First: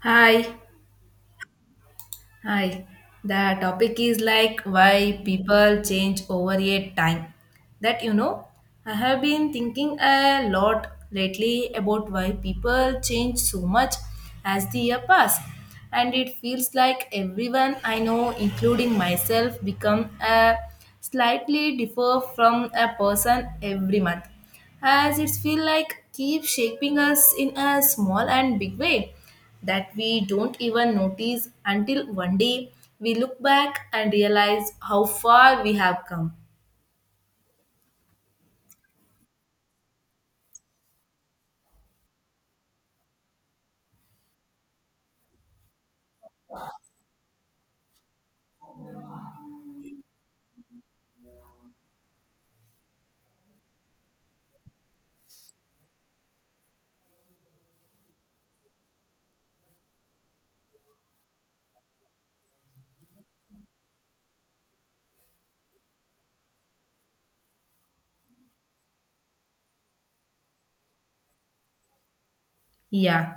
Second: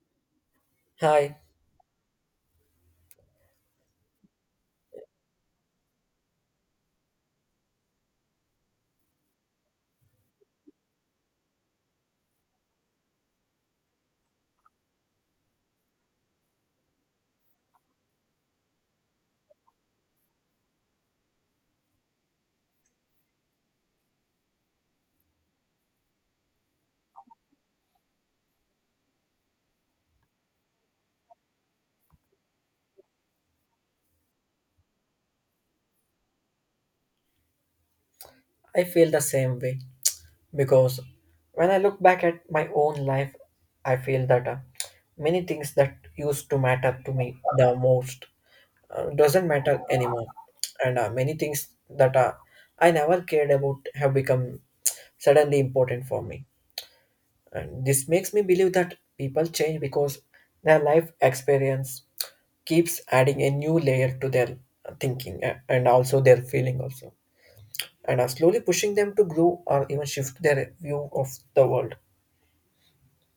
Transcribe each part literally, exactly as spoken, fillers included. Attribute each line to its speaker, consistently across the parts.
Speaker 1: Hi,
Speaker 2: Hi,
Speaker 1: hi. The topic is like why people change over a time. That you know, I have been thinking a lot lately about why people change so much as the year pass. And it feels like everyone I know, including myself, become a slightly differ from a person every month as it feel like keeps shaping us in a small and big way that we don't even notice until one day we look back and realize how far we have come.
Speaker 2: I feel the same way because when I look back at my own life, I feel that uh, many things that used to matter to me the most uh, doesn't matter anymore, and uh, many things that uh, I never cared about have become suddenly important for me. And this makes me believe that people change because their life experience keeps adding a new layer to their thinking uh, and also their feeling also, and are slowly pushing them to grow or even shift their view of the world.
Speaker 1: Yeah,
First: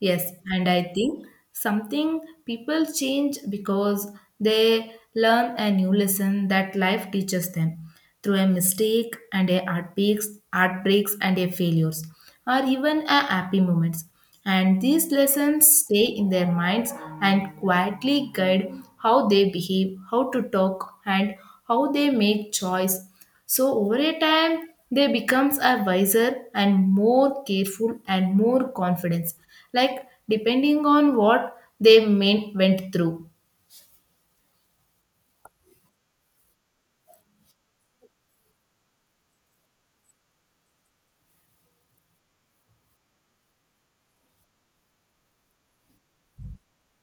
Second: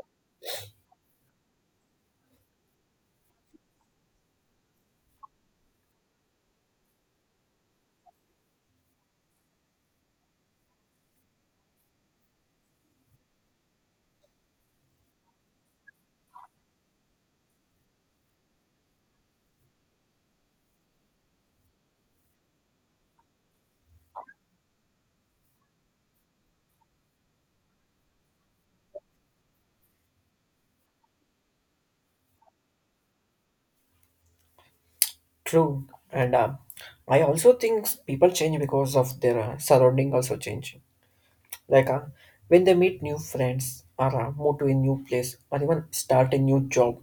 Speaker 1: yes, and I think something people change because they learn a new lesson that life teaches them through a mistake and a heartbreaks, heartbreaks and a failures, or even a happy moments. And these lessons stay in their minds and quietly guide how they behave, how to talk, and how they make choice. So over a time, they becomes a wiser and more careful and more confidence. Like depending on what they meant, went through.
Speaker 2: True, and uh, I also think people change because of their uh, surrounding also change. Like uh, when they meet new friends or uh, move to a new place or even start a new job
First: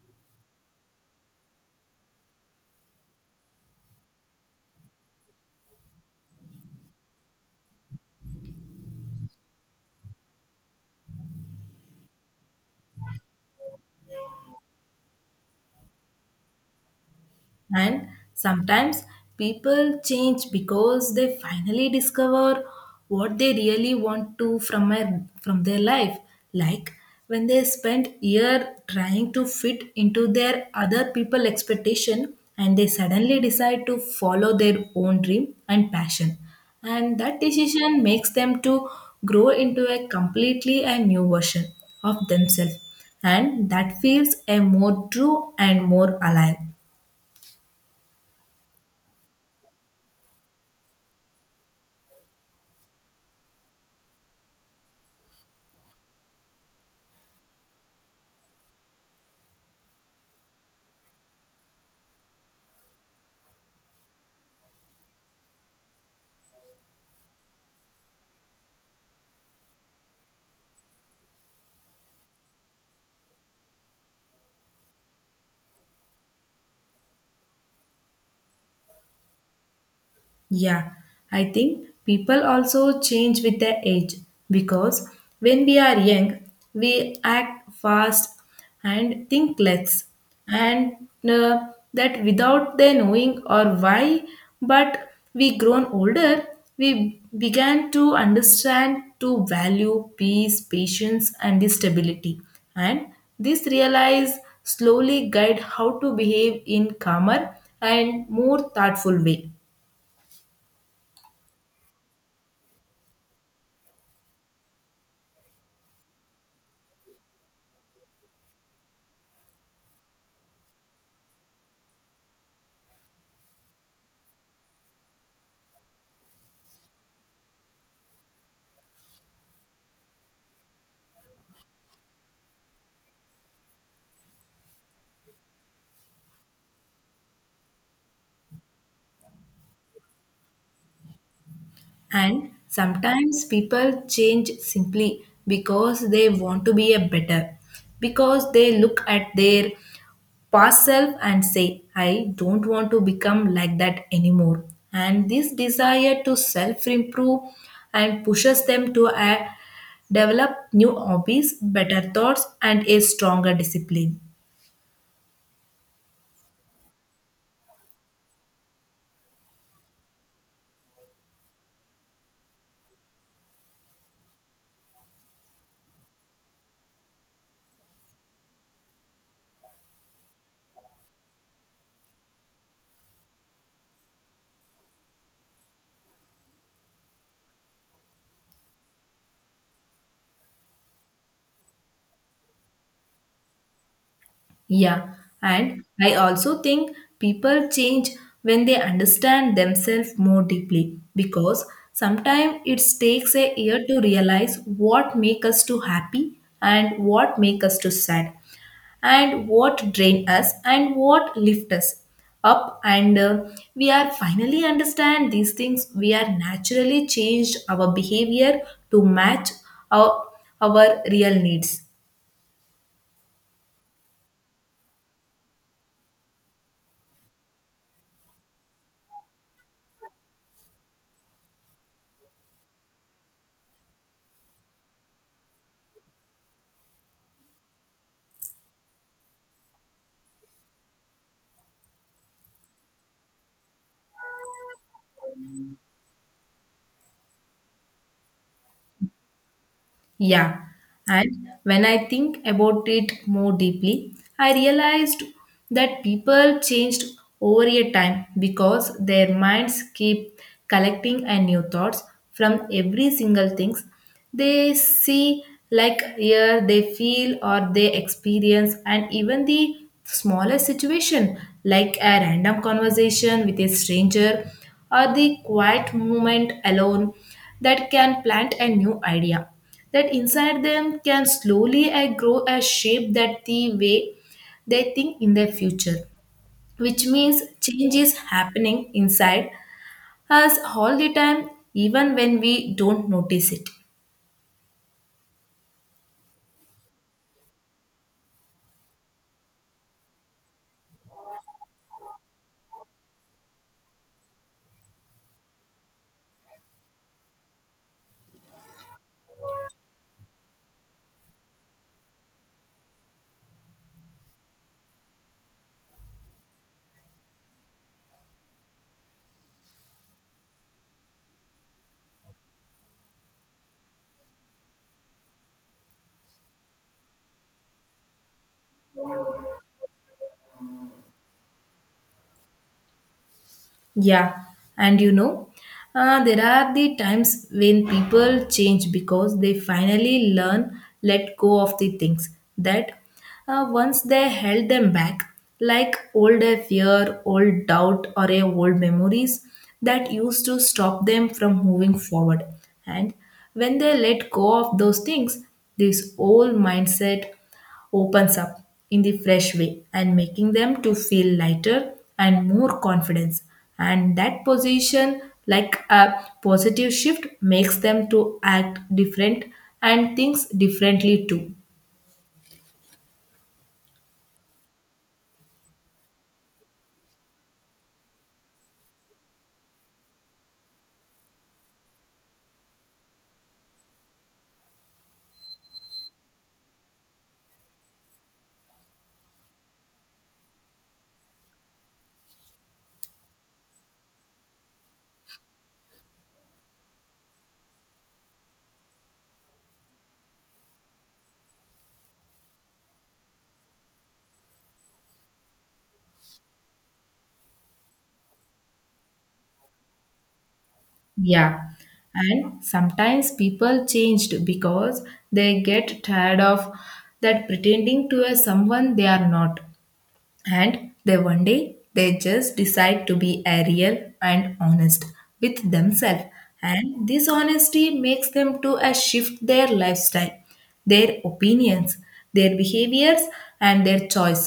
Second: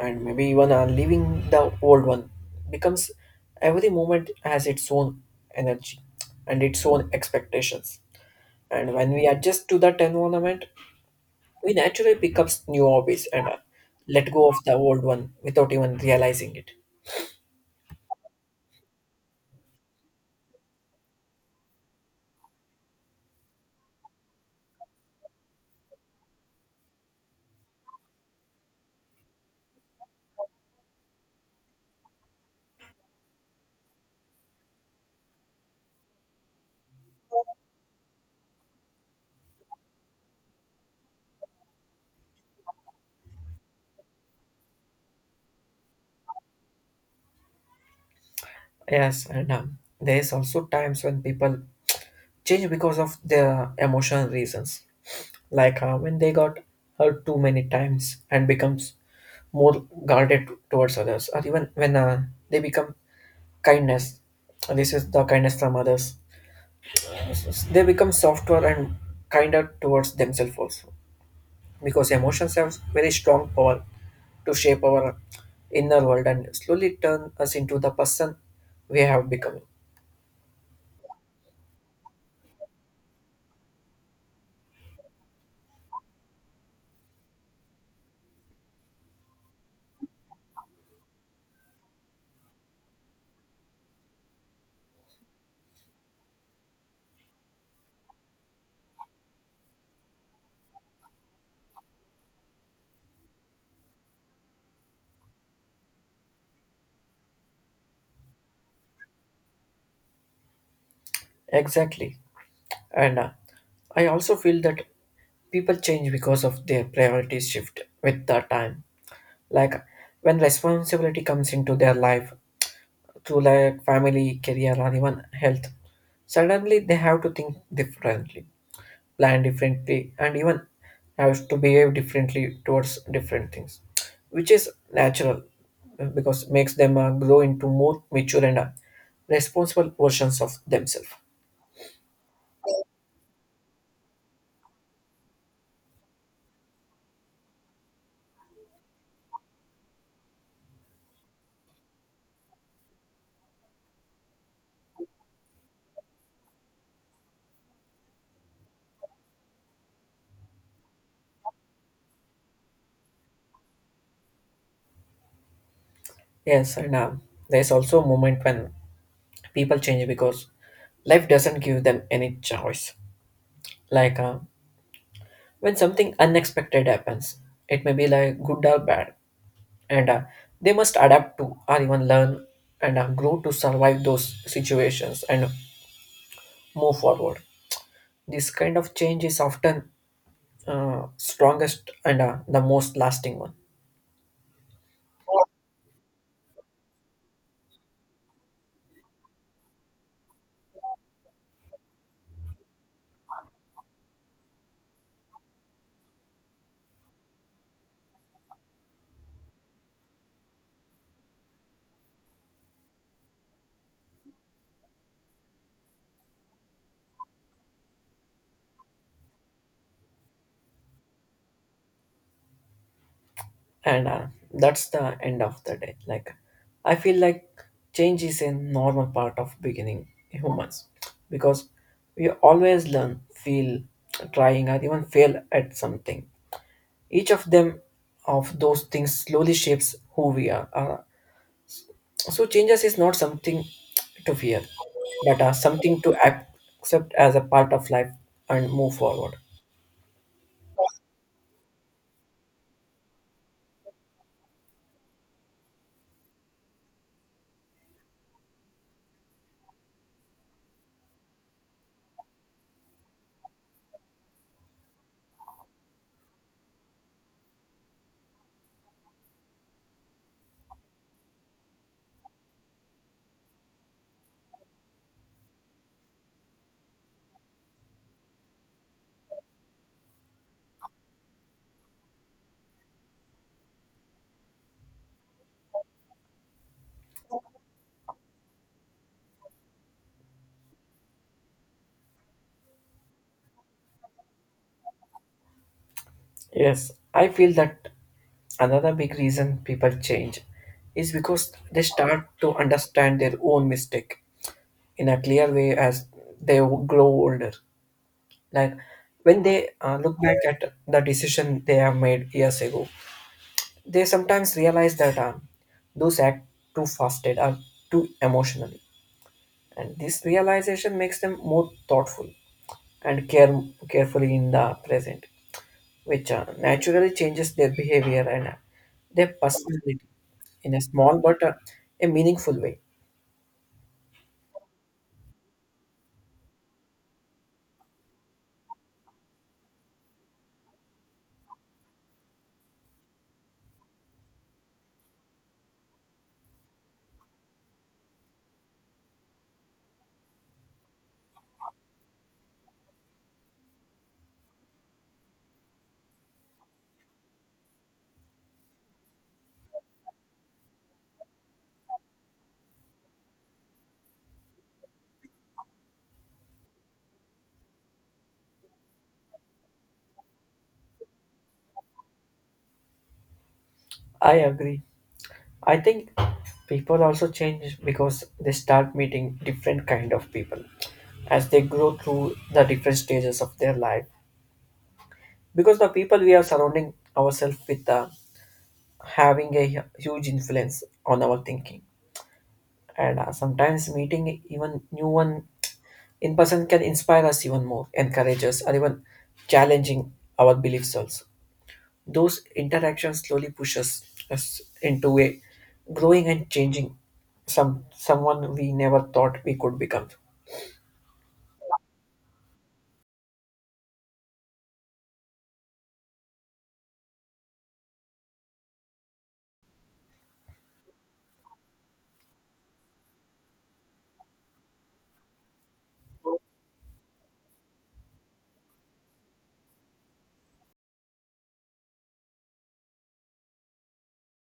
Speaker 2: and maybe even uh, leaving the old one becomes every moment has its own energy and its own expectations. And when we adjust to that environment, we naturally pick up new hobbies and uh, let go of the old one without even realizing it.
Speaker 1: And sometimes people change because they finally discover what they really want to from a, from their life. Like when they spend year trying to fit into their other people expectation and they suddenly decide to follow their own dream and passion. And that decision makes them to grow into a completely a new version of themselves and that feels a more true and more alive.
Speaker 2: Yes, and um, there is also times when people change because of their emotional reasons, like uh, when they got hurt too many times and becomes more guarded towards others, or even when uh, they become kindness. This is the kindness from others. They become softer and kinder towards themselves also, because emotions have very strong power to shape our inner world and slowly turn us into the person we have become.
Speaker 1: Yeah, I think people also change with their age because when we are young, we act fast and think less, and uh, that without their knowing or why. But we grown older, we began to understand to value peace, patience, and the stability, and this realize slowly guide how to behave in calmer and more thoughtful way.
Speaker 2: Exactly. And uh, I also feel that people change because of their priorities shift with the time. Like when responsibility comes into their life through like family, career, or even health, suddenly they have to think differently, plan differently, and even have to behave differently towards different things, which is natural uh, because makes them uh, grow into more mature and uh, responsible versions of themselves.
Speaker 1: And sometimes people change simply because they want to be a better, because they look at their past self and say, I don't want to become like that anymore. And this desire to self improve and pushes them to uh, develop new hobbies, better thoughts, and a stronger discipline.
Speaker 2: Yes, and um, there's also a moment when people change because life doesn't give them any choice. Like uh, when something unexpected happens, it may be like good or bad, and uh, they must adapt to or even learn and uh, grow to survive those situations and move forward. This kind of change is often uh, strongest and uh, the most lasting one.
Speaker 1: Yeah, and I also think people change when they understand themselves more deeply because sometimes it takes a year to realize what make us too happy and what make us too sad and what drain us and what lift us up and uh, we are finally understand these things we are naturally changed our behavior to match our, our real needs.
Speaker 2: And uh, that's the end of the day. Like, I feel like change is a normal part of beginning humans because we always learn, feel, trying, or even fail at something. Each of them of those things slowly shapes who we are. Uh, so changes is not something to fear, but uh, something to accept as a part of life and move forward.
Speaker 1: Yeah, and when I think about it more deeply, I realized that people changed over a time because their minds keep collecting and new thoughts from every single things they see, like hear, they feel, or they experience, and even the smallest situation, like a random conversation with a stranger, or the quiet moment alone, that can plant a new idea that inside them can slowly uh, grow a shape that the way they think in their future, which means change is happening inside us all the time even when we don't notice it.
Speaker 2: Yes, I feel that another big reason people change is because they start to understand their own mistake in a clear way as they grow older. Like when they uh, look back at the decision they have made years ago, they sometimes realize that uh, those act too fast or too emotionally, and this realization makes them more thoughtful and care carefully in the present, which uh, naturally changes their behavior and uh, their personality in a small but uh, a meaningful way.
Speaker 1: Yeah, and you know, uh, there are the times when people change because they finally learn let go of the things that uh, once they held them back, like old fear, old doubt, or a old memories that used to stop them from moving forward. And when they let go of those things, this old mindset opens up in the fresh way and making them to feel lighter and more confidence and that position like a positive shift makes them to act different and thinks differently too.
Speaker 2: I agree. I think people also change because they start meeting different kind of people as they grow through the different stages of their life. Because the people we are surrounding ourselves with, uh, having a hu- huge influence on our thinking, and uh, sometimes meeting even new one in person can inspire us even more, encourage us, or even challenging our beliefs also. Those interactions slowly push us, us into a growing and changing some someone we never thought we could become.
Speaker 1: Yeah, and sometimes people changed because they get tired of that pretending to a someone they are not. And they one day they just decide to be a real and honest with themselves. And this honesty makes them to a shift their lifestyle, their opinions, their behaviors, and their choice.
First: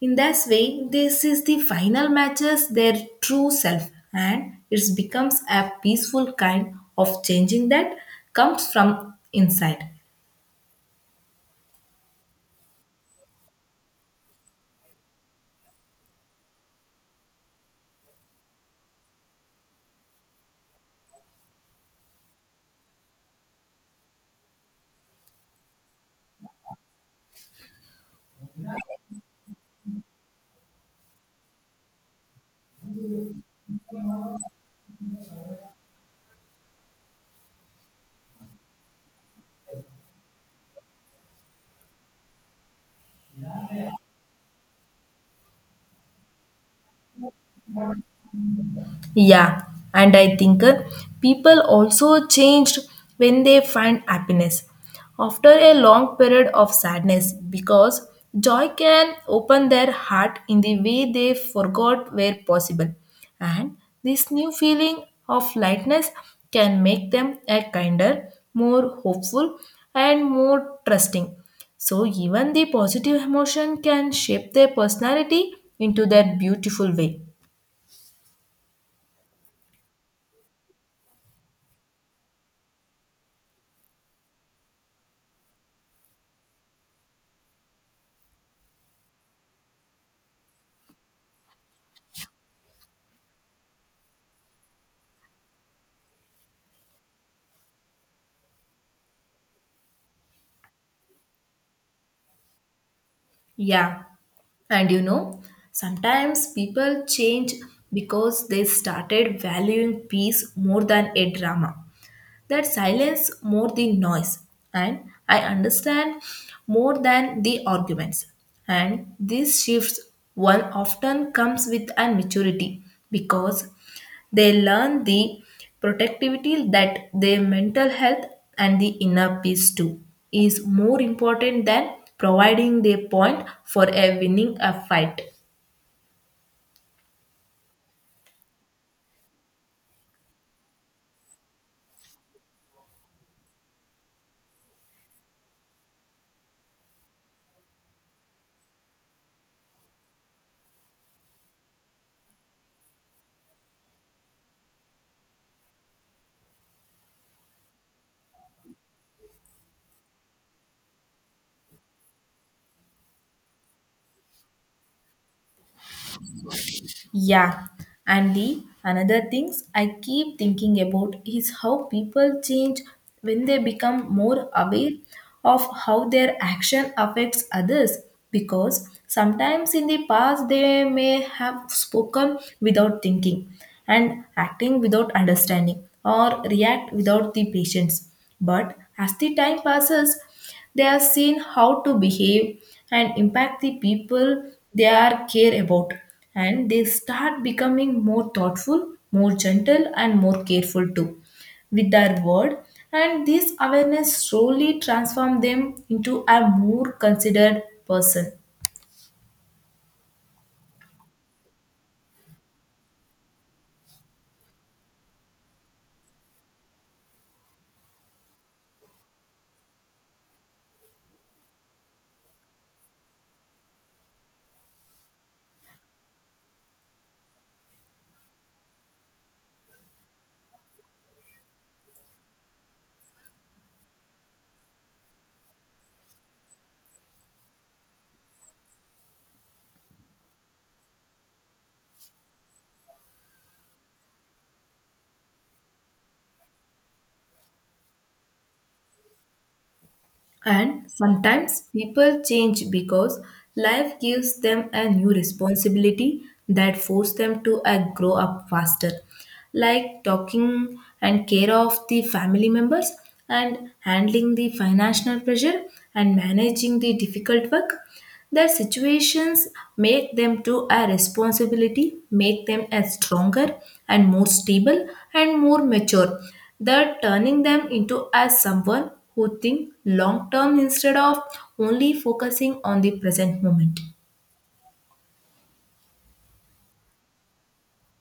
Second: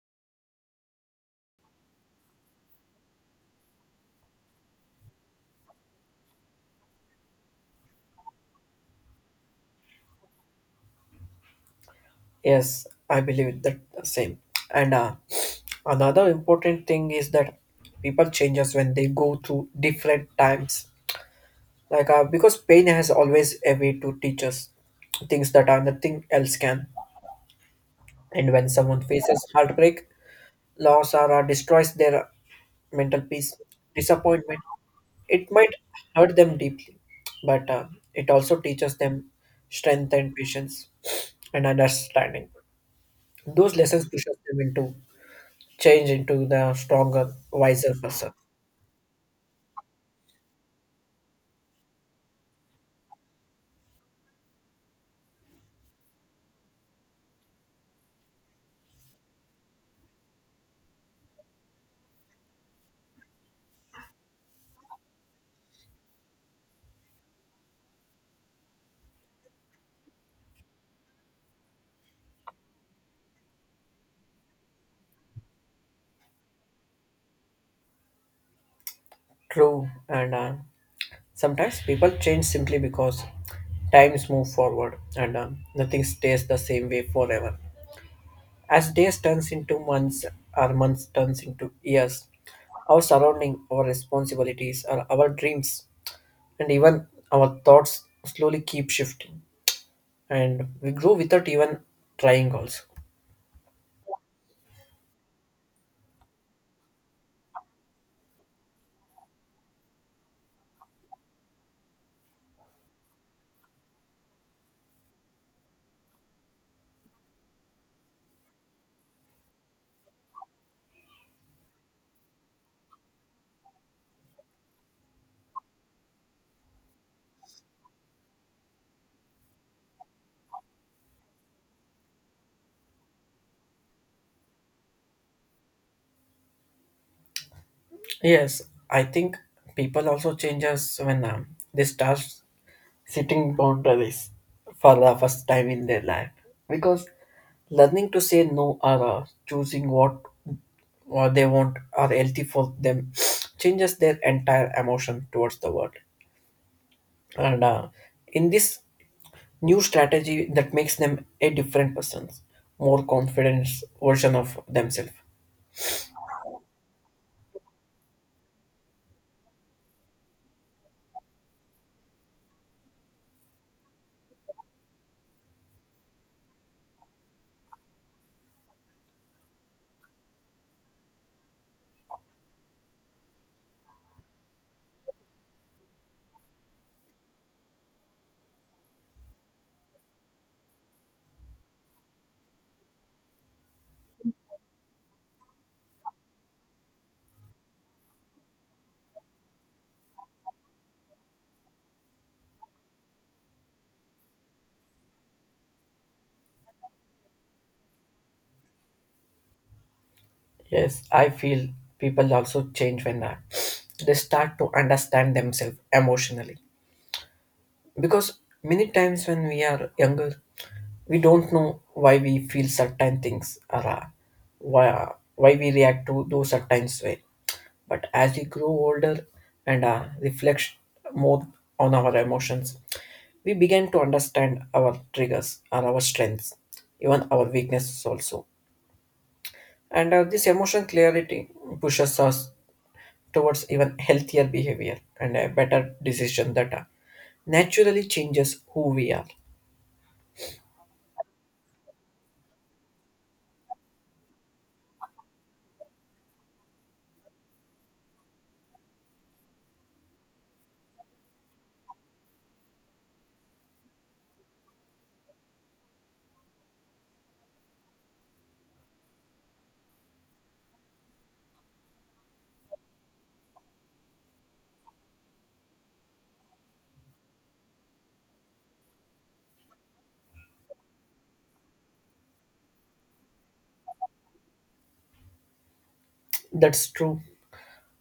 Speaker 1: In this way, this is the final matches their true self, and it becomes a peaceful kind of changing that comes from inside.
Speaker 2: Yes, I believe that same. And uh, another important thing is that people changes when they go through different times. Like uh, because pain has always a way to teach us things that are nothing else can. And when someone faces heartbreak, loss or, or destroys their mental peace, disappointment, it might hurt them deeply, but uh, it also teaches them strength and patience and understanding. Those lessons pushes them into change into the stronger, wiser person.
Speaker 1: Yeah, and I think uh, people also changed when they find happiness after a long period of sadness because joy can open their heart in the way they forgot were possible. And this new feeling of lightness can make them a kinder, more hopeful, and more trusting. So, even the positive emotion can shape their personality into their beautiful way.
Speaker 2: True, and uh, sometimes people change simply because times move forward and um, nothing stays the same way forever. As days turns into months, or months turns into years, our surrounding, our responsibilities, or our dreams, and even our thoughts slowly keep shifting, and we grow without even trying. Also,
Speaker 1: Yeah, and you know, sometimes people change because they started valuing peace more than a drama, that silence more the noise, and I understand more than the arguments, and these shifts one often comes with a maturity because they learn the protectivity that their mental health and the inner peace too is more important than providing their point for a winning a fight.
Speaker 2: yes, I think people also changes when um, they start sitting boundaries for the first time in their life, because learning to say no or uh, choosing what or they won't are healthy for them changes their entire emotion towards the world, and uh, in this new strategy that makes them a different person, more confident version of themselves.
Speaker 1: Yeah, and the another things I keep thinking about is how people change when they become more aware of how their action affects others because sometimes in the past they may have spoken without thinking and acting without understanding or react without the patience, but as the time passes they have seen how to behave and impact the people they are care about and they start becoming more thoughtful, more gentle and more careful too with their word, and this awareness slowly transforms them into a more considered person.
Speaker 2: Yes, I feel people also change when uh, they start to understand themselves emotionally, because many times when we are younger we don't know why we feel certain things or uh, why, why we react to those certain way, but as we grow older and uh, reflect more on our emotions we begin to understand our triggers and our strengths, even our weaknesses also. And uh, this emotion clarity pushes us towards even healthier behavior and a better decision that uh, naturally changes who we are.
Speaker 1: And sometimes people change because life gives them a new responsibility that force them to uh, grow up faster, like talking and care of the family members and handling the financial pressure and managing the difficult work. Their situations make them to a responsibility, make them as stronger and more stable and more mature. They're turning them into as someone who think long term instead of only focusing on the present moment.
Speaker 2: That's true.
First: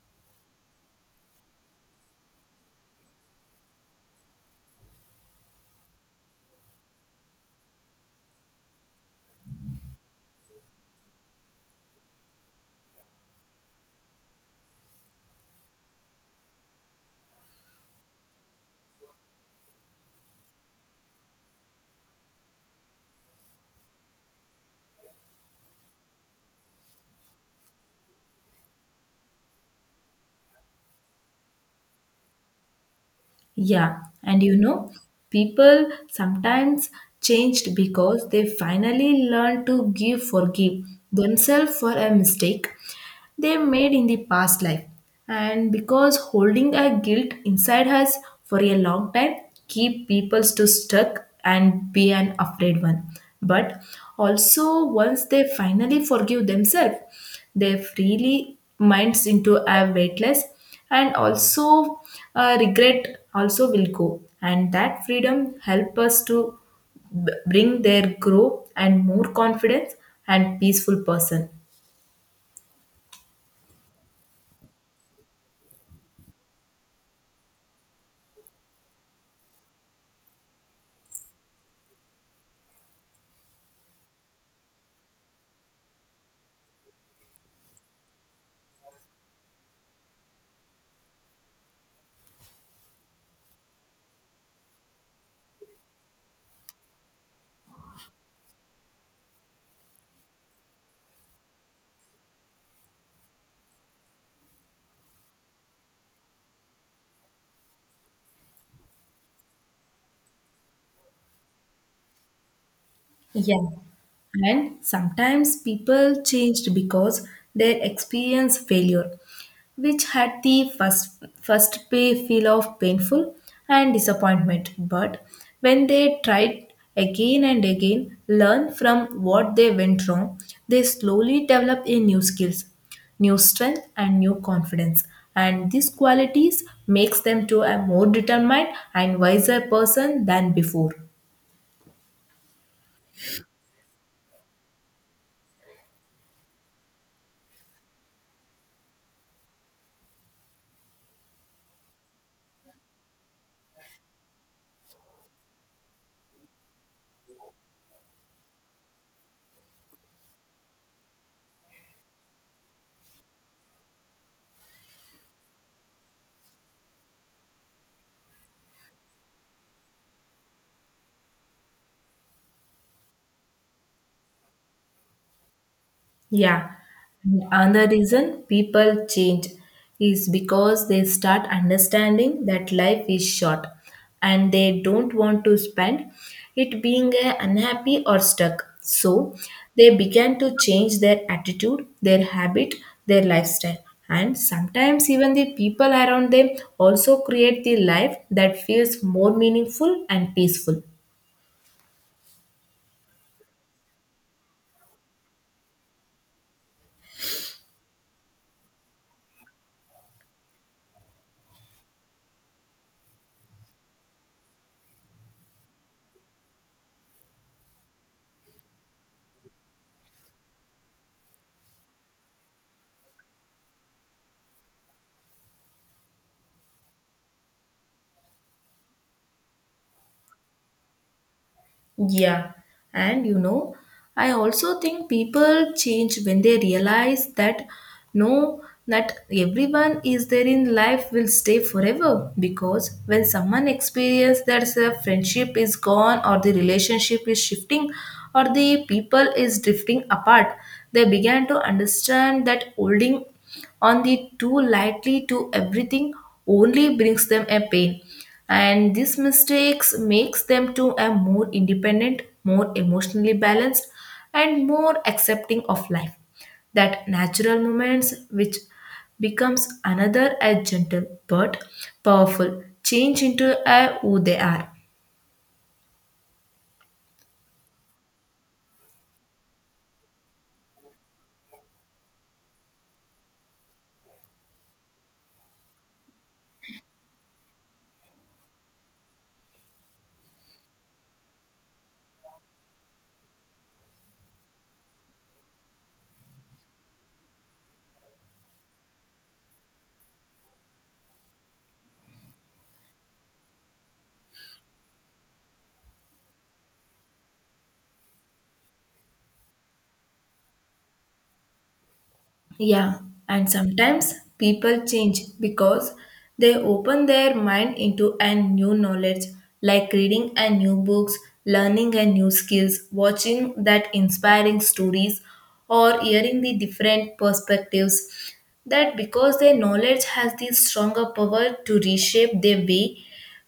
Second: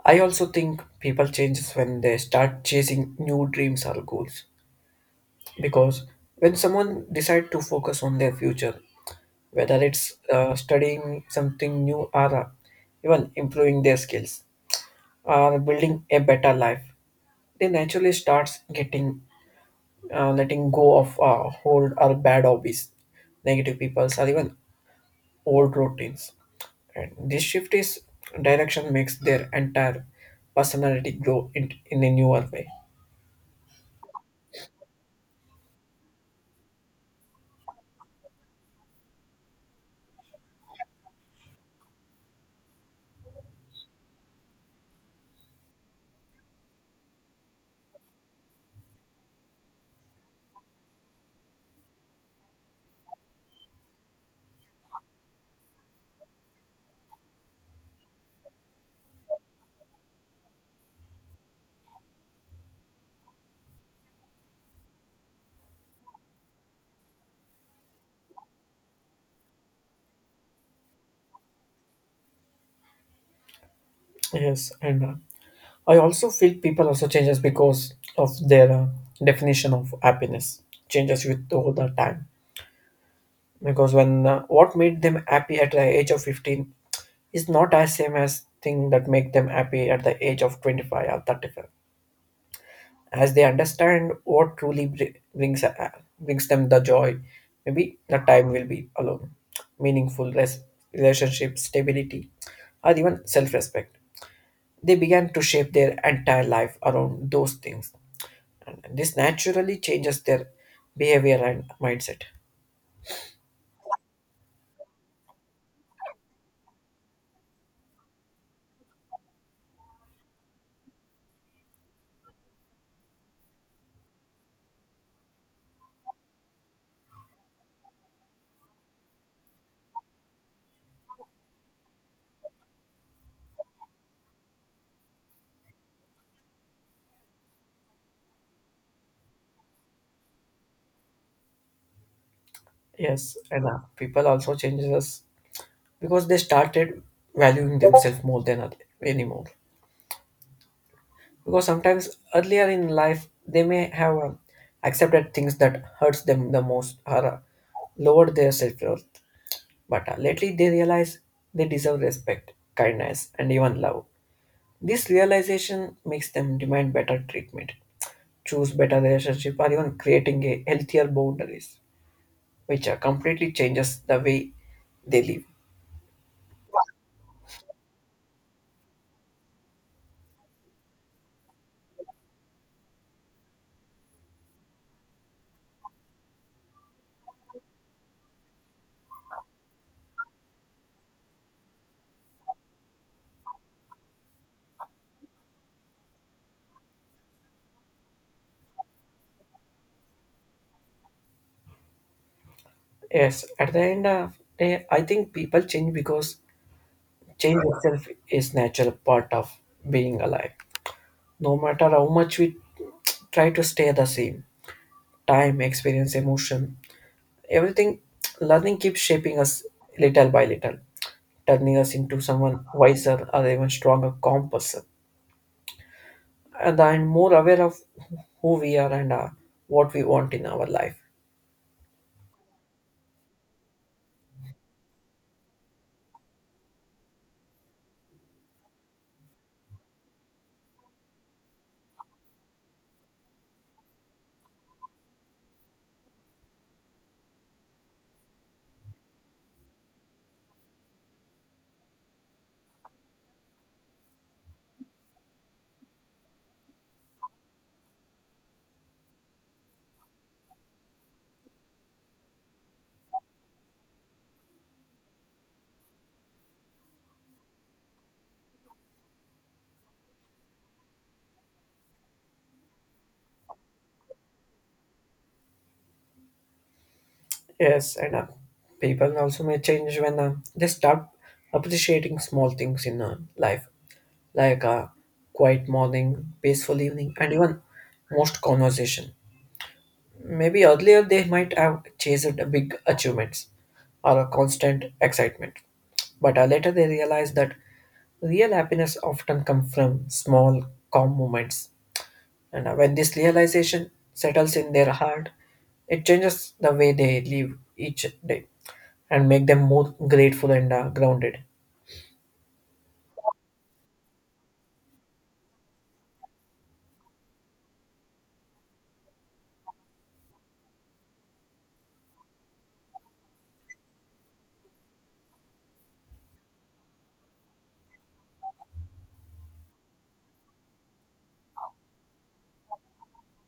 Speaker 2: I also think people changes when they start chasing new dreams or goals, because when someone decide to focus on their future, whether it's uh, studying something new or uh, even improving their skills or building a better life, they naturally starts getting uh, letting go of uh, old or bad hobbies, negative peoples, or even old routines. And this shift is direction makes their entire personality grow in, in a newer way.
Speaker 1: Yeah, and you know, people sometimes changed because they finally learned to give forgive themselves for a mistake they made in the past life. And because holding a guilt inside us for a long time keep people to stuck and be an afraid one. But also once they finally forgive themselves, their freely minds into a weightless and also uh, regret also will go and that freedom help us to b- bring their grow and more confidence and peaceful person.
Speaker 2: Yes, and uh, I also feel people also changes because of their uh, definition of happiness changes with all the time. Because when uh, what made them happy at the age of fifteen is not as same as thing that make them happy at the age of twenty five or thirty five, as they understand what truly br- brings uh, brings them the joy. Maybe the time will be alone, meaningful res- relationship, stability, or even self-respect. They began to shape their entire life around those things, and this naturally changes their behavior and mindset.
Speaker 1: Yeah. And sometimes people changed because they experienced failure, which had the first first pay feel of painful and disappointment. But when they tried again and again, learn from what they went wrong, they slowly develop a new skills, new strength and new confidence. And these qualities makes them to a more determined and wiser person than before.
Speaker 2: Yes, and uh, people also changes us because they started valuing themselves more than other anymore, because sometimes earlier in life they may have um, accepted things that hurts them the most or uh, lowered their self-worth, but uh, lately they realize they deserve respect, kindness, and even love. This realization makes them demand better treatment, choose better relationship, or even creating a healthier boundaries, which uh, completely changes the way they live.
Speaker 1: Yeah. Another reason people change is because they start understanding that life is short and they don't want to spend it being uh, unhappy or stuck. So they began to change their attitude, their habit, their lifestyle. And sometimes even the people around them also create the life that feels more meaningful and peaceful.
Speaker 2: Yes, at the end of day I think people change because change itself is natural part of being alive. No matter how much we try to stay the same, time, experience, emotion, everything, learning keeps shaping us little by little, turning us into someone wiser or even stronger calm person, and I'm more aware of who we are and uh, what we want in our life.
Speaker 1: Yeah, and you know, I also think people change when they realize that no, that everyone is there in life will stay forever because when someone experiences that the friendship is gone or the relationship is shifting or the people is drifting apart, they began to understand that holding on the too lightly to everything only brings them a pain and these mistakes makes them to a more independent more emotionally balanced and more accepting of life that natural moments which becomes another a gentle but powerful change into a who they are.
Speaker 2: Yes, and uh, people also may change when uh, they start appreciating small things in uh, life, like a quiet morning, peaceful evening, and even most conversation. Maybe earlier they might have chased big achievements or a constant excitement, but uh, later they realized that real happiness often comes from small, calm moments. And uh, when this realization settles in their heart, it changes the way they live each day and make them more grateful and uh, grounded.
Speaker 1: Yeah, and sometimes people change because they open their mind into a new knowledge, like reading a new books, learning a new skills, watching that inspiring stories, or hearing the different perspectives. That because their knowledge has the stronger power to reshape their way.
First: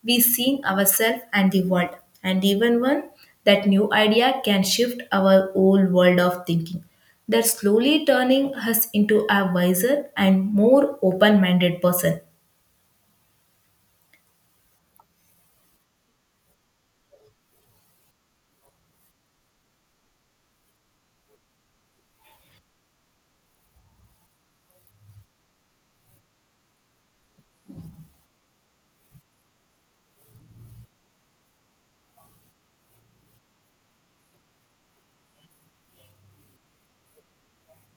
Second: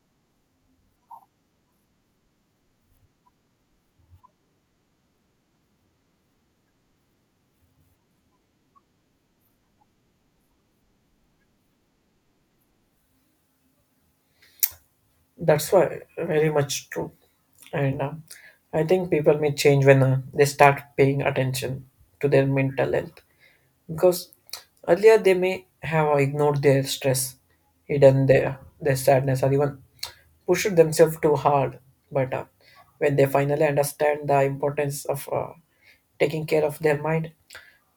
Speaker 1: We've seen ourselves and the world, and even when that new idea can shift our old world of thinking. That's slowly turning us into a wiser and more open minded person.
Speaker 2: That's why very much true. And uh, I think people may change when uh, they start paying attention to their mental health, because earlier they may have ignored their stress, hidden their, their sadness, or even pushed themselves too hard. But uh, when they finally understand the importance of uh, taking care of their mind,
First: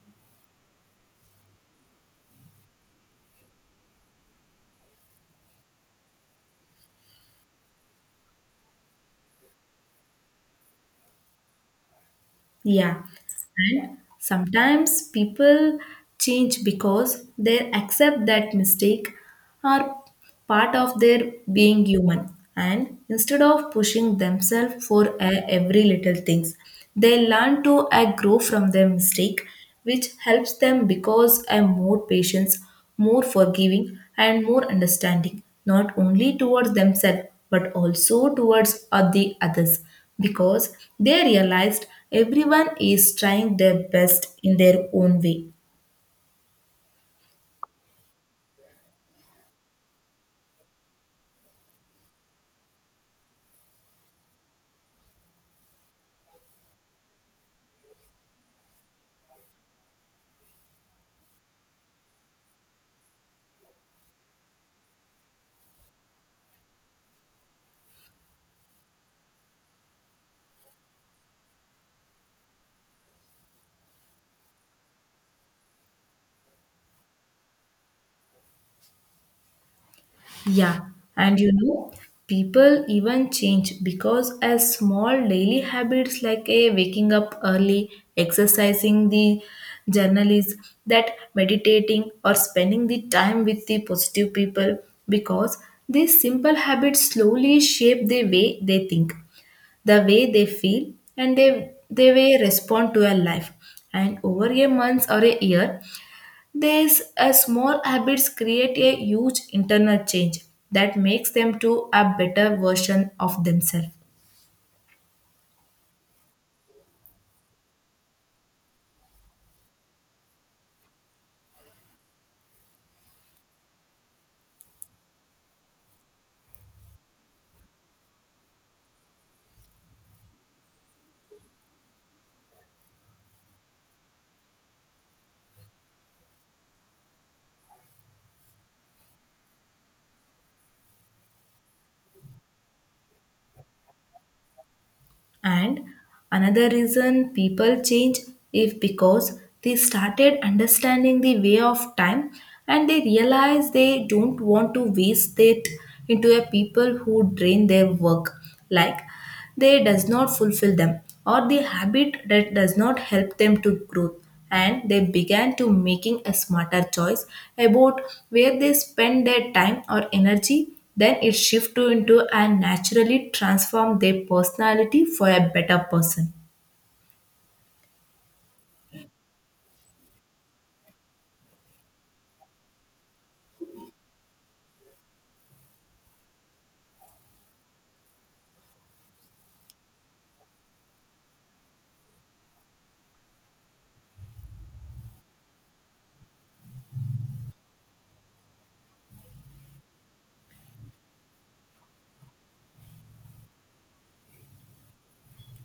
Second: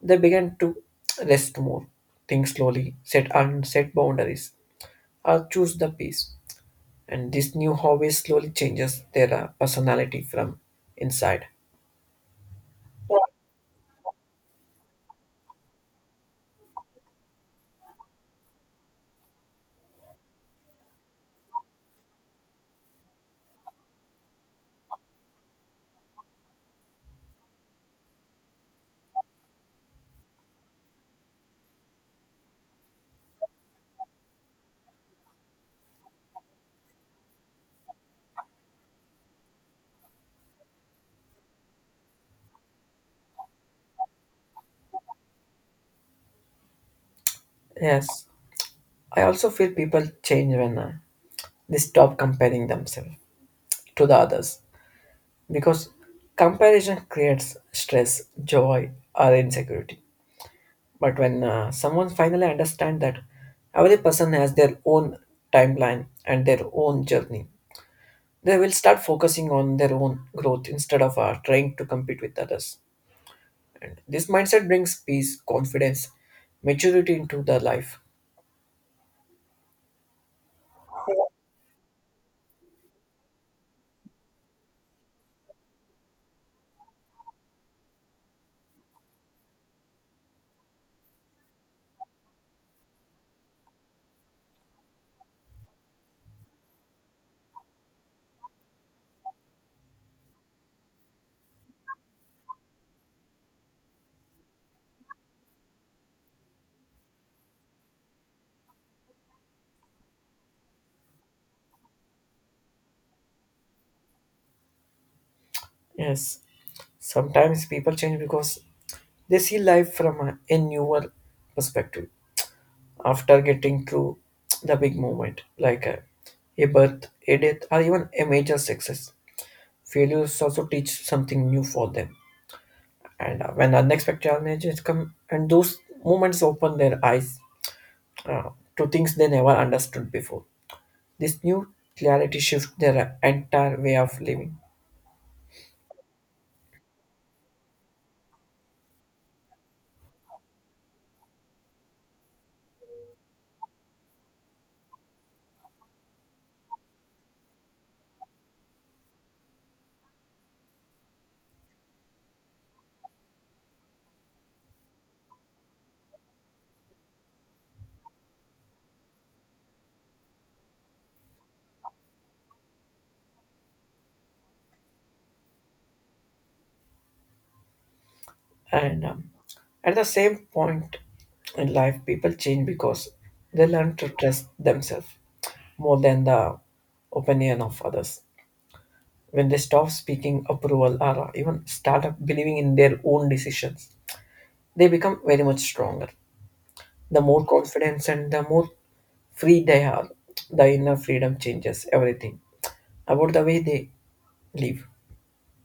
Speaker 2: they began to rest more, think slowly, set unset boundaries, or choose the peace. And this new hobby slowly changes their uh, personality from inside.
Speaker 1: Yeah. And sometimes people change because they accept that mistake are part of their being human and instead of pushing themselves for uh, every little things they learn to uh, grow from their mistake which helps them because a more patience more forgiving, and more understanding, not only towards themselves but also towards oth- the others, because they realized everyone is trying their best in their own way.
Speaker 2: Yes, I also feel people change when uh, they stop comparing themselves to the others, because comparison creates stress, joy, or insecurity. But when uh, someone finally understands that every person has their own timeline and their own journey, they will start focusing on their own growth instead of uh, trying to compete with others. And this mindset brings peace, confidence, maturity into the life.
Speaker 1: Yeah, and you know, people even change because as small daily habits like a waking up early, exercising the journal is that meditating or spending the time with the positive people because these simple habits slowly shape the way they think, the way they feel, and they they way respond to a life. And over a month or a year, these uh, small habits create a huge internal change that makes them to a better version of themselves.
Speaker 2: Yes, sometimes people change because they see life from a, a newer perspective after getting through the big moment like a, a birth, a death, or even a major success. Failures also teach something new for them. And uh, when unexpected challenges come, and those moments open their eyes uh, to things they never understood before. This new clarity shifts their entire way of living.
Speaker 1: And another reason people change is because they started understanding the way of time and they realize they don't want to waste it into a people who drain their work like they does not fulfill them or the habit that does not help them to grow and they began to making a smarter choice about where they spend their time or energy then it shift to into and naturally transform their personality for a better person.
Speaker 2: And um, at the same point in life, people change because they learn to trust themselves more than the opinion of others. When they stop speaking approval or even start up believing in their own decisions, they become very much stronger. The more confidence and the more free they are, the inner freedom changes everything about the way they live.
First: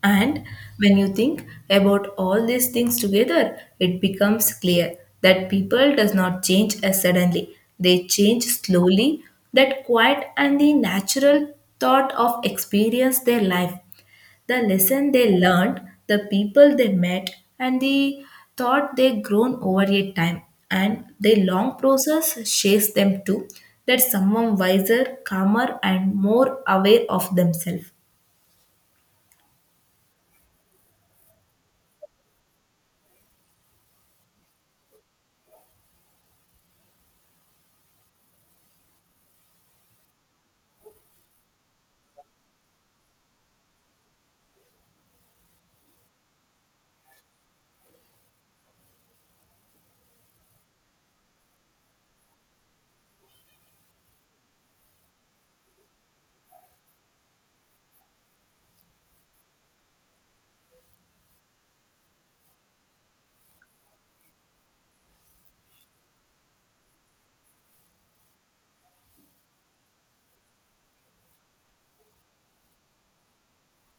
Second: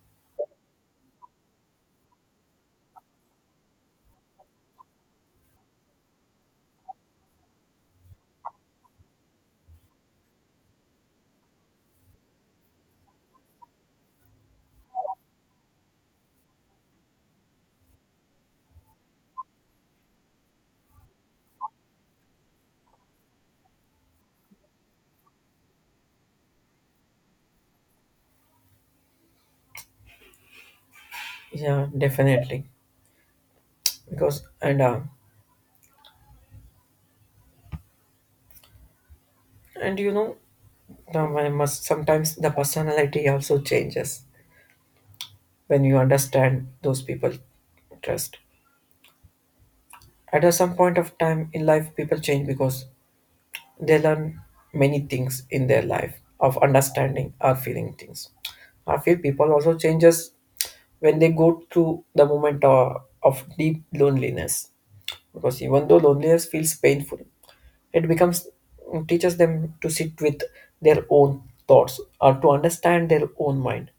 Speaker 1: And when you think about all these things together, it becomes clear that people does not change as suddenly. They change slowly, that quiet and the natural thought of experience their life, the lesson they learned, the people they met, and the thought they grown over a time. And the long process shapes them too, that someone wiser, calmer, and more aware of themselves.
Speaker 2: Yeah, definitely. Because and uh, and you know, the, One must sometimes the personality also changes when you understand those people trust. At a some point of time in life, people change because they learn many things in their life of understanding or feeling things. I feel people also changes when they go through the moment uh, of deep loneliness, because even though loneliness feels painful, it becomes teaches them to sit with their own thoughts or to understand their own mind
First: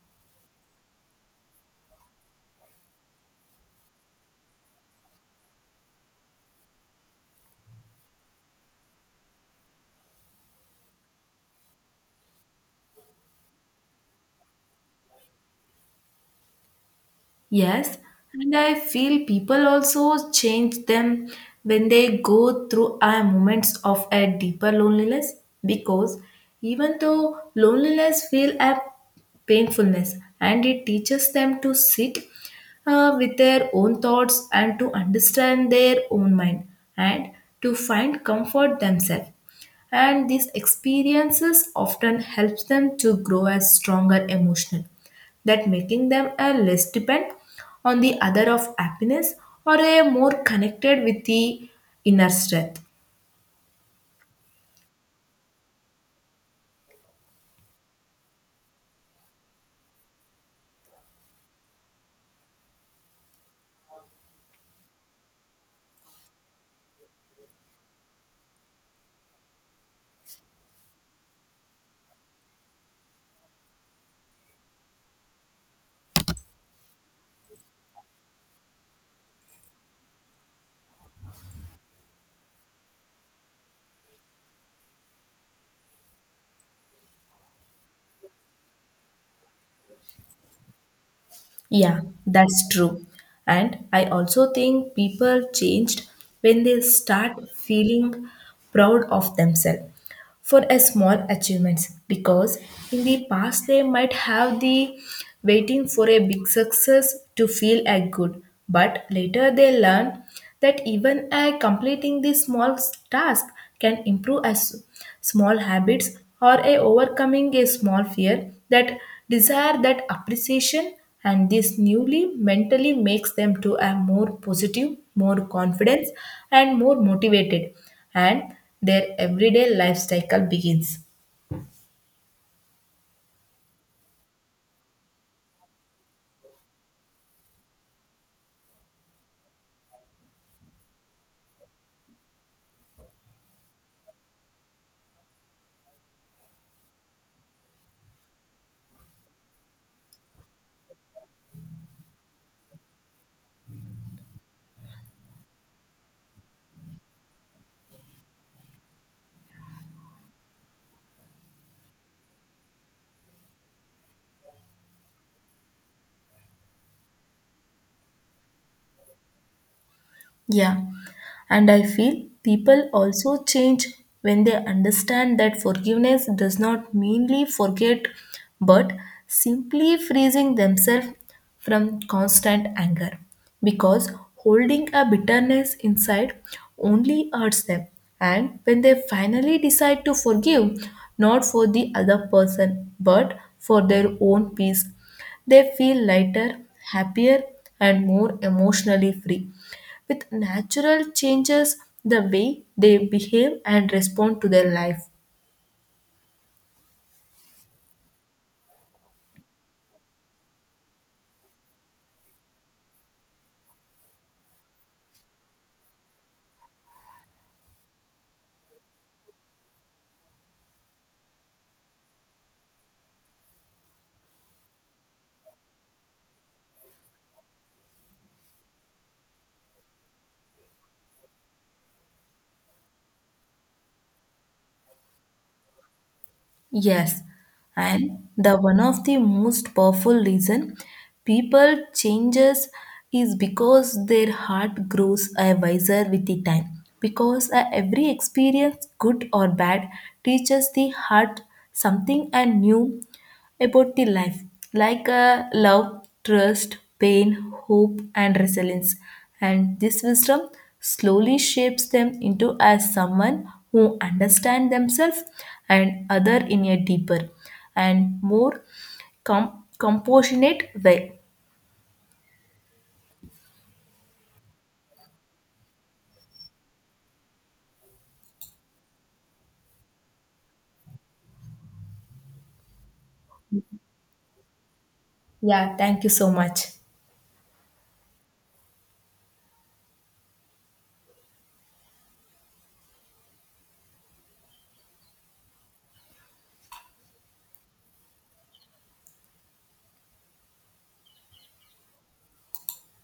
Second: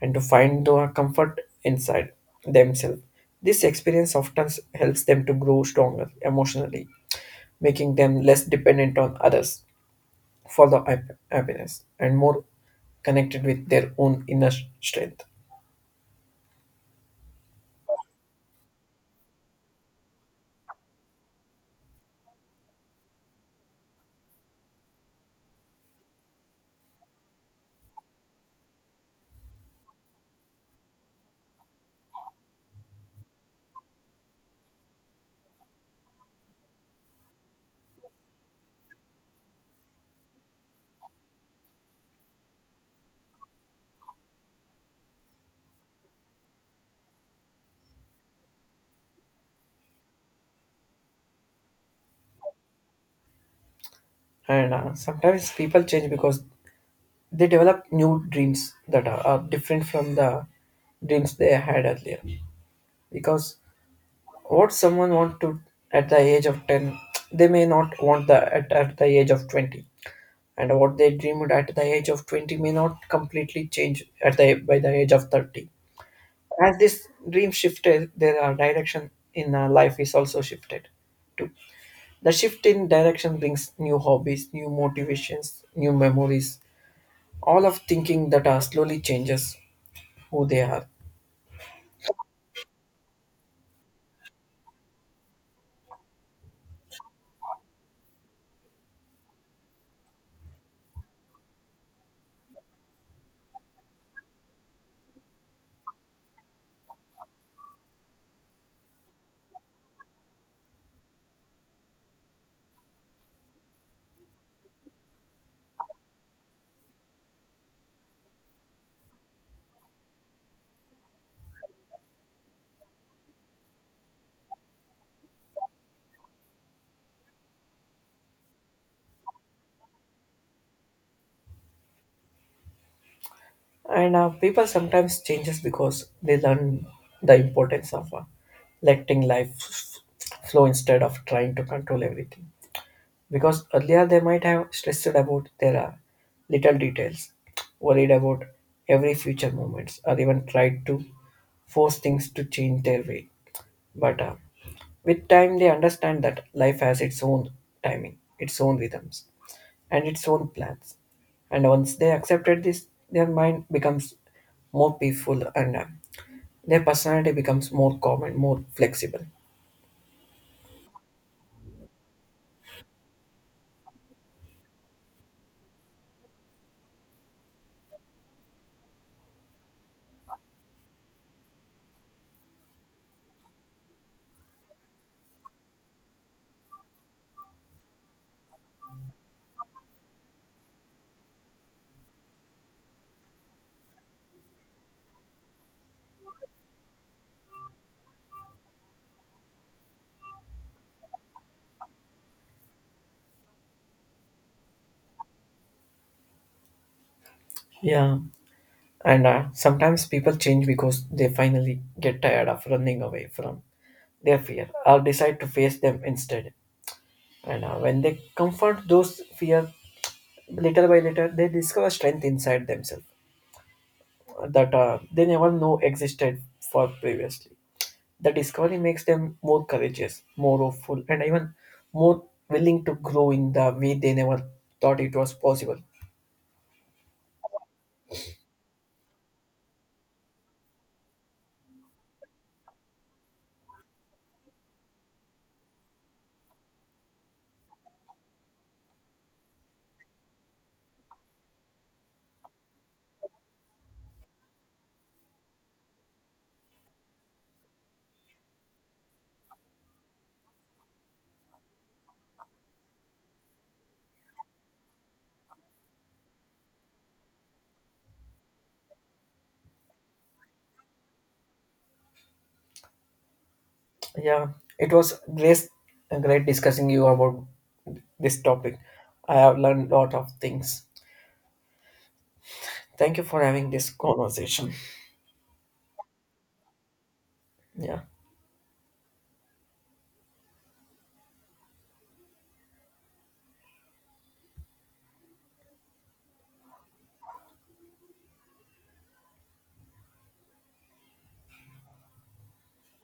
Speaker 2: and to find the comfort inside themselves. This experience often helps them to grow stronger emotionally, making them less dependent on others for the hap- happiness and more connected with their own inner strength.
Speaker 1: Yes, and I feel people also change them when they go through a moments of a deeper loneliness because even though loneliness feel a painfulness and it teaches them to sit uh, with their own thoughts and to understand their own mind and to find comfort themselves and these experiences often helps them to grow as stronger emotional that making them a less depend on the other of happiness or a more connected with the inner strength.
Speaker 2: And uh, sometimes people change because they develop new dreams that are, are different from the dreams they had earlier. Because what someone want to at the age of ten, they may not want the at, at the age of twenty, and what they dreamed at the age of twenty may not completely change at the by the age of thirty, as this dream shifted their uh, direction in uh, life is also shifted too. The shift in direction brings new hobbies, new motivations, new memories, all of thinking that are slowly changes who they are.
Speaker 1: Yeah, that's true. And I also think people changed when they start feeling proud of themselves for a small achievements because in the past they might have the waiting for a big success to feel a good but later they learn that even a completing this small task can improve us small habits or a overcoming a small fear that desire that appreciation and this newly mentally makes them to a more positive more confident and more motivated and their everyday life cycle begins.
Speaker 2: And uh, people sometimes changes because they learn the importance of uh, letting life f- flow instead of trying to control everything, because earlier they might have stressed about their uh, little details, worried about every future moments, or even tried to force things to change their way. But uh, with time, they understand that life has its own timing, its own rhythms, and its own plans. And once they accepted this, their mind becomes more peaceful and uh, their personality becomes more calm and more flexible.
Speaker 1: Yeah, and I feel people also change when they understand that forgiveness does not meanly forget but simply freezing themselves from constant anger because holding a bitterness inside only hurts them. And when they finally decide to forgive, not for the other person but for their own peace, they feel lighter, happier, and more emotionally free with natural changes the way they behave and respond to their life.
Speaker 2: Yeah. And uh, sometimes people change because they finally get tired of running away from their fear or decide to face them instead. And uh, when they comfort those fear little by little, they discover strength inside themselves that uh, they never know existed for previously. The discovery makes them more courageous, more hopeful, and even more willing to grow in the way they never thought it was possible.
Speaker 1: Yes, and the one of the most powerful reason people changes is because their heart grows a wiser with the time because uh, every experience good or bad teaches the heart something and new about the life, like uh, love trust pain hope and resilience and this wisdom slowly shapes them into as someone who understand themselves and other in a deeper and more com- compassionate way.
Speaker 2: Yeah, it was great, great discussing you about this topic. I have learned a lot of things. Thank you for having this conversation.
Speaker 1: Yeah, thank you so much.
Speaker 2: Yeah.